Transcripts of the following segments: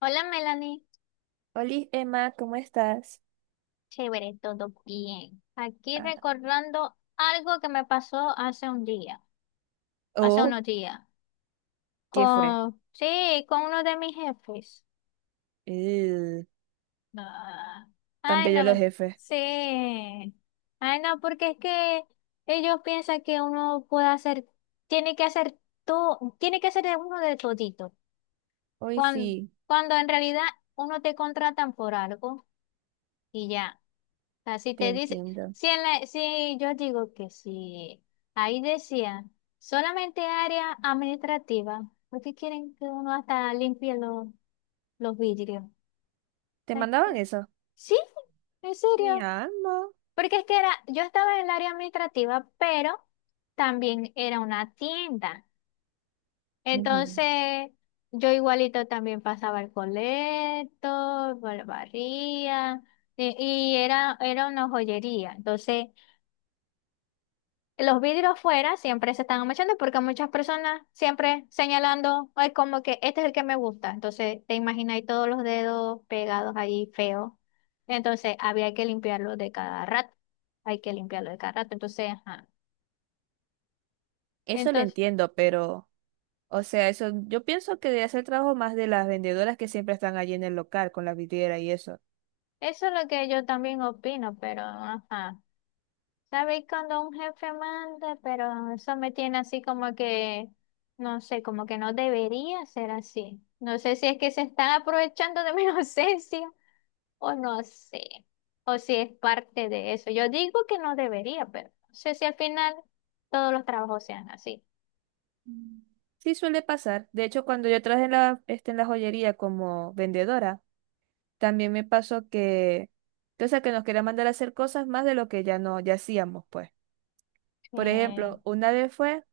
Hola Melanie, Hola Emma, ¿cómo estás? chévere, todo bien. Aquí Ah, recordando algo que me pasó hace un día, hace oh, unos días, ¿qué fue? con, sí, con uno de mis jefes. Eh, Ah, tan ay, bello los no, jefes. sí. Ay, no, porque es que ellos piensan que uno puede hacer, tiene que hacer todo, tiene que hacer de uno de todito, Hoy cuando, sí, cuando en realidad uno te contratan por algo y ya. Sea, si te te dice, entiendo. si, si yo digo que si ahí decía solamente área administrativa, ¿por qué quieren que uno hasta limpie los vidrios? O ¿Te sea, es mandaban como, eso? sí, en Mi serio. alma. Porque es que era, yo estaba en el área administrativa, pero también era una tienda. Ujú. Entonces, yo igualito también pasaba el colecto, barría, y, y era, era una joyería. Entonces, los vidrios fuera siempre se están manchando porque muchas personas siempre señalando, ay, como que este es el que me gusta. Entonces, te imaginas ahí todos los dedos pegados ahí feos. Entonces, había que limpiarlo de cada rato. Hay que limpiarlo de cada rato. Entonces, ajá. Eso lo Entonces, entiendo, pero, o sea, eso, yo pienso que debe hacer trabajo más de las vendedoras que siempre están allí en el local con la vidriera y eso. eso es lo que yo también opino, pero ajá. ¿Sabéis cuando un jefe manda? Pero eso me tiene así como que, no sé, como que no debería ser así. No sé si es que se están aprovechando de mi inocencia, o no sé, o si es parte de eso. Yo digo que no debería, pero no sé si al final todos los trabajos sean así. Mm. Sí suele pasar. De hecho, cuando yo trabajé en la, en la joyería como vendedora, también me pasó que, o sea, que nos querían mandar a hacer cosas más de lo que ya no, ya hacíamos, pues. Por Eh, ejemplo, una vez fue,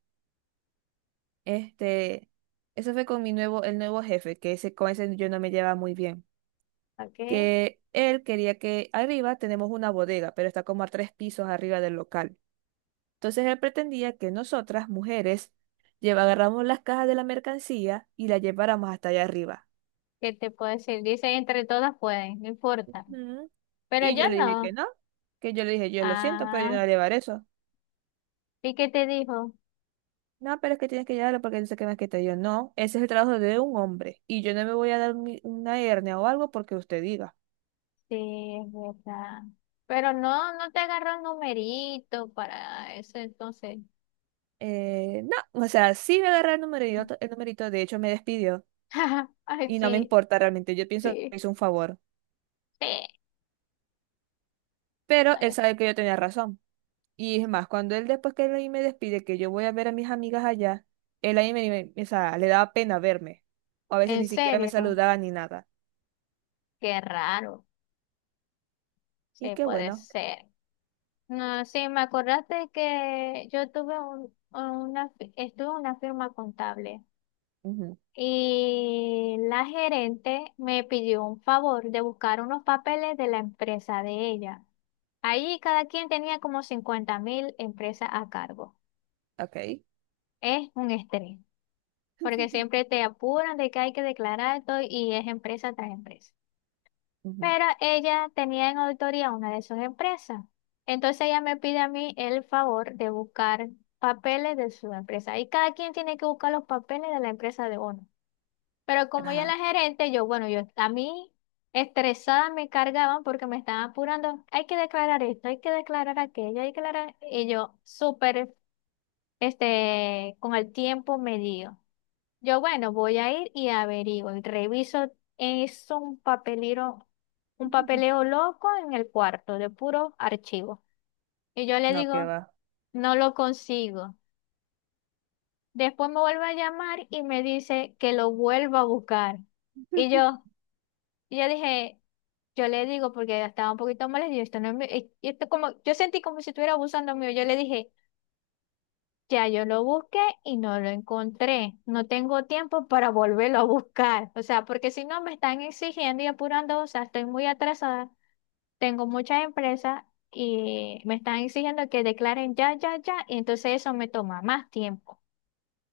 este, eso fue con mi nuevo, el nuevo jefe, que ese, con ese yo no me llevaba muy bien, ok, que él quería que arriba tenemos una bodega, pero está como a tres pisos arriba del local. Entonces él pretendía que nosotras, mujeres, agarramos las cajas de la mercancía y las lleváramos hasta allá arriba. ¿qué te puedo decir? Dice, entre todas pueden, no importa. Ujú. Pero Y yo yo le dije que no. no, que yo le dije, yo lo siento, pero yo no Ah, voy a llevar eso. ¿y qué te dijo? No, pero es que tienes que ayudarlo porque él se quema que te dio. No, ese es el trabajo de un hombre. Y yo no me voy a dar una hernia o algo porque usted diga. Sí, es verdad. Pero no, no te agarró el numerito para eso, entonces. No, o sea, sí me agarré el numerito, de hecho me despidió. Ay, Y no me sí, importa realmente, yo pienso que me sí, hizo un favor. sí. Pero él Ay, sabe que yo tenía razón. Y es más, cuando él después que él ahí me despide, que yo voy a ver a mis amigas allá, él ahí me, me- o sea, le daba pena verme. O a veces en ni siquiera me serio, saludaba ni nada. qué raro. Y Sí, qué puede bueno. ser. No, sí, me acordaste que yo tuve un, una, estuve en una firma contable Ujú, y la gerente me pidió un favor de buscar unos papeles de la empresa de ella. Ahí cada quien tenía como 50.000 empresas a cargo. ok. Es un estrés, porque siempre te apuran de que hay que declarar todo y es empresa tras empresa. Ujú, Pero ella tenía en auditoría una de sus empresas. Entonces ella me pide a mí el favor de buscar papeles de su empresa. Y cada quien tiene que buscar los papeles de la empresa de uno. Pero como ella es ajá. la gerente, yo, bueno, yo a mí estresada me cargaban porque me estaban apurando. Hay que declarar esto, hay que declarar aquello, hay que declarar. Y yo súper, con el tiempo medido. Yo, bueno, voy a ir y averiguo y reviso. Es un papelero, un papeleo loco en el cuarto de puro archivo. Y yo le No, qué digo, va. no lo consigo. Después me vuelve a llamar y me dice que lo vuelva a buscar. Y yo, y yo dije, yo le digo, porque estaba un poquito molesta, y esto no es mi- y esto como, yo sentí como si estuviera abusando mío. Yo le dije, ya yo lo busqué y no lo encontré. No tengo tiempo para volverlo a buscar. O sea, porque si no me están exigiendo y apurando, o sea, estoy muy atrasada. Tengo muchas empresas y me están exigiendo que declaren ya, ya, ya. Y entonces eso me toma más tiempo.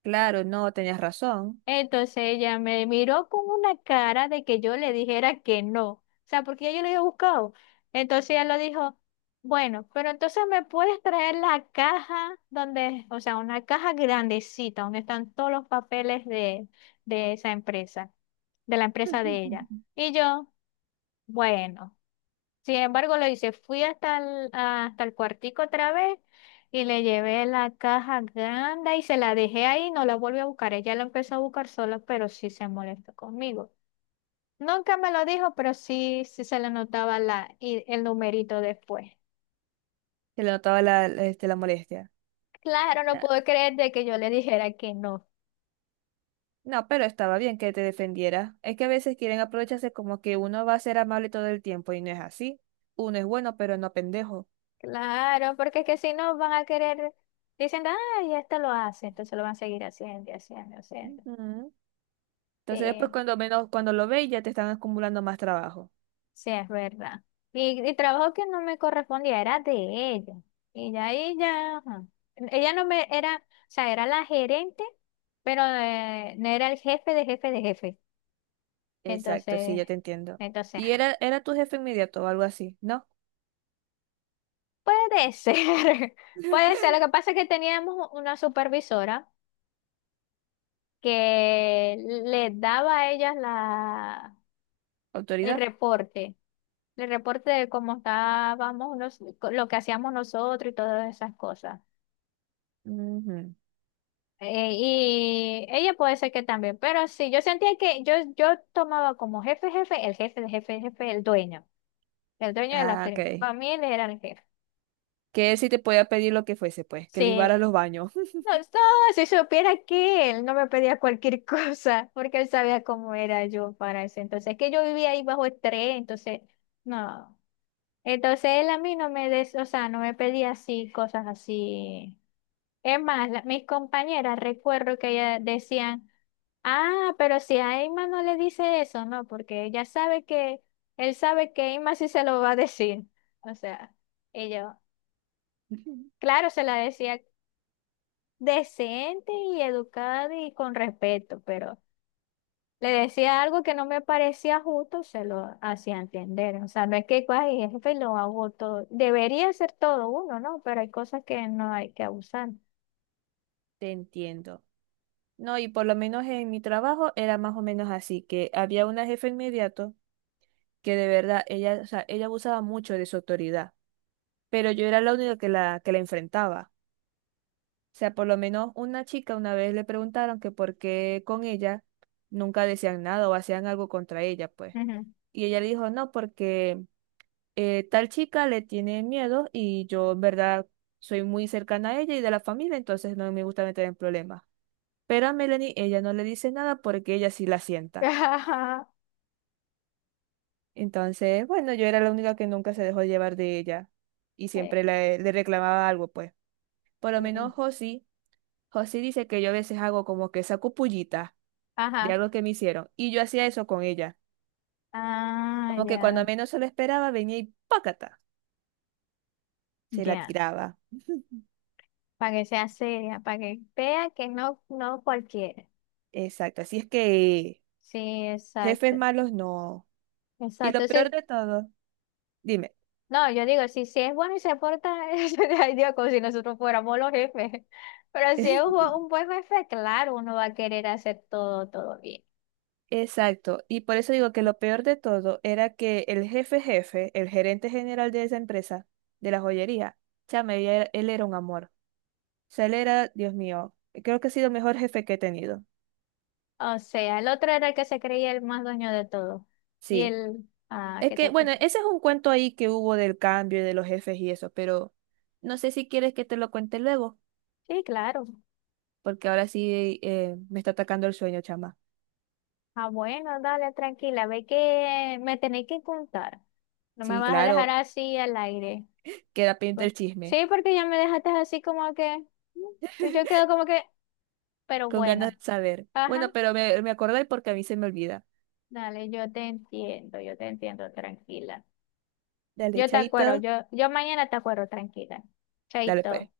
Claro, no, tenías razón. Entonces ella me miró con una cara de que yo le dijera que no, o sea, porque ya yo lo había buscado. Entonces ella lo dijo, bueno, pero entonces me puedes traer la caja donde, o sea, una caja grandecita donde están todos los papeles de esa empresa, de la empresa de ella. Y yo, bueno. Sin embargo, lo hice, fui hasta el cuartico otra vez y le llevé la caja grande y se la dejé ahí, no la volví a buscar. Ella la empezó a buscar sola, pero sí se molestó conmigo. Nunca me lo dijo, pero sí, sí se le notaba la, y el numerito después. Se le notaba la, la molestia. Claro, no Na- puedo creer de que yo le dijera que no. No, pero estaba bien que te defendiera. Es que a veces quieren aprovecharse como que uno va a ser amable todo el tiempo y no es así. Uno es bueno, pero no pendejo. Claro, porque es que si no van a querer, dicen, ay, esto lo hace, entonces lo van a seguir haciendo y haciendo, y haciendo. Ujú. Entonces después Sí. cuando menos, cuando lo veis ya te están acumulando más trabajo. Sí, es verdad. Y trabajo que no me correspondía, era de ella. Y ya ella, ajá. Ella no me era, o sea, era la gerente, pero no era el jefe de jefe de jefe. Exacto, sí, Entonces, ya te entiendo. entonces, Y ajá. era, era tu jefe inmediato o algo así, ¿no? Puede ser, puede ser. Lo que pasa es que teníamos una supervisora que le daba a ellas la, el ¿Autoridad? reporte, el reporte de cómo estábamos, lo que hacíamos nosotros y todas esas cosas. Ujú. Y ella puede ser que también, pero sí, yo sentía que yo tomaba como jefe, jefe, el jefe, el jefe, el jefe, el dueño, el dueño de la Ah, ok. firma. Para mí él era el jefe. Que él sí te podía pedir lo que fuese, pues, que Sí, libara los baños. no, no, si supiera que él no me pedía cualquier cosa, porque él sabía cómo era yo para eso. Entonces, que yo vivía ahí bajo estrés, entonces, no. Entonces él a mí no me des, o sea, no me pedía así, cosas así. Es más, mis compañeras, recuerdo que ellas decían... Ah, pero si a Emma no le dice eso, no, porque ella sabe que, él sabe que Emma sí se lo va a decir. O sea, ellos, claro, se la decía decente y educada y con respeto, pero le decía algo que no me parecía justo, se lo hacía entender. O sea, no es que "Ay, jefe lo hago todo. Debería ser todo uno, ¿no? Pero hay cosas que no hay que abusar. Te entiendo. No, y por lo menos en mi trabajo era más o menos así, que había una jefa inmediato que de verdad ella, o sea, ella abusaba mucho de su autoridad, pero yo era la única que la enfrentaba. O sea, por lo menos una chica una vez le preguntaron que por qué con ella nunca decían nada o hacían algo contra ella, pues. Ujú. Y ella le dijo, no, porque tal chica le tiene miedo y yo en verdad soy muy cercana a ella y de la familia, entonces no me gusta meter en problemas. Pero a Melanie ella no le dice nada porque ella sí la sienta. Ajá. Entonces, bueno, yo era la única que nunca se dejó llevar de ella y Eh, siempre le, le reclamaba algo, pues. Por lo eh, menos Josi, Josi dice que yo a veces hago como que saco pullita de ajá. algo que me hicieron y yo hacía eso con ella. Ah, Como que cuando ya, menos se lo esperaba venía y ¡pácata! Se la ya. tiraba. Para que sea seria, para que vea que no, no cualquiera. Exacto, así es que Sí, jefes exacto, malos no. Y lo exacto. Sí, peor de todo, dime. no, yo digo, si, si es bueno y se porta, ay Dios, como si nosotros fuéramos los jefes. Pero si es un, un buen jefe, claro, uno va a querer hacer todo, todo bien. Exacto, y por eso digo que lo peor de todo era que el jefe jefe, el gerente general de esa empresa, de la joyería, chama, él era un amor. O sea, él era, Dios mío, creo que ha sido el mejor jefe que he tenido. O sea, el otro era el que se creía el más dueño de todo. Y Sí, el, ah, es ¿qué te que, bueno, puso? ese es un cuento ahí que hubo del cambio y de los jefes y eso, pero no sé si quieres que te lo cuente luego, Sí, claro. porque ahora sí me está atacando el sueño, chama. Ah, bueno, dale, tranquila, ve que me tenéis que contar. No me Sí, vas a dejar claro, así al aire. queda pendiente Bueno, el chisme, sí, porque ya me dejaste así como que, mm, y yo quedo como que, pero con ganas bueno, de saber. ajá, Bueno, pero me acordé porque a mí se me olvida. dale, yo te entiendo, tranquila. Dale, Yo te chaito. acuerdo, yo mañana te acuerdo, tranquila. Dale pues. Chaito.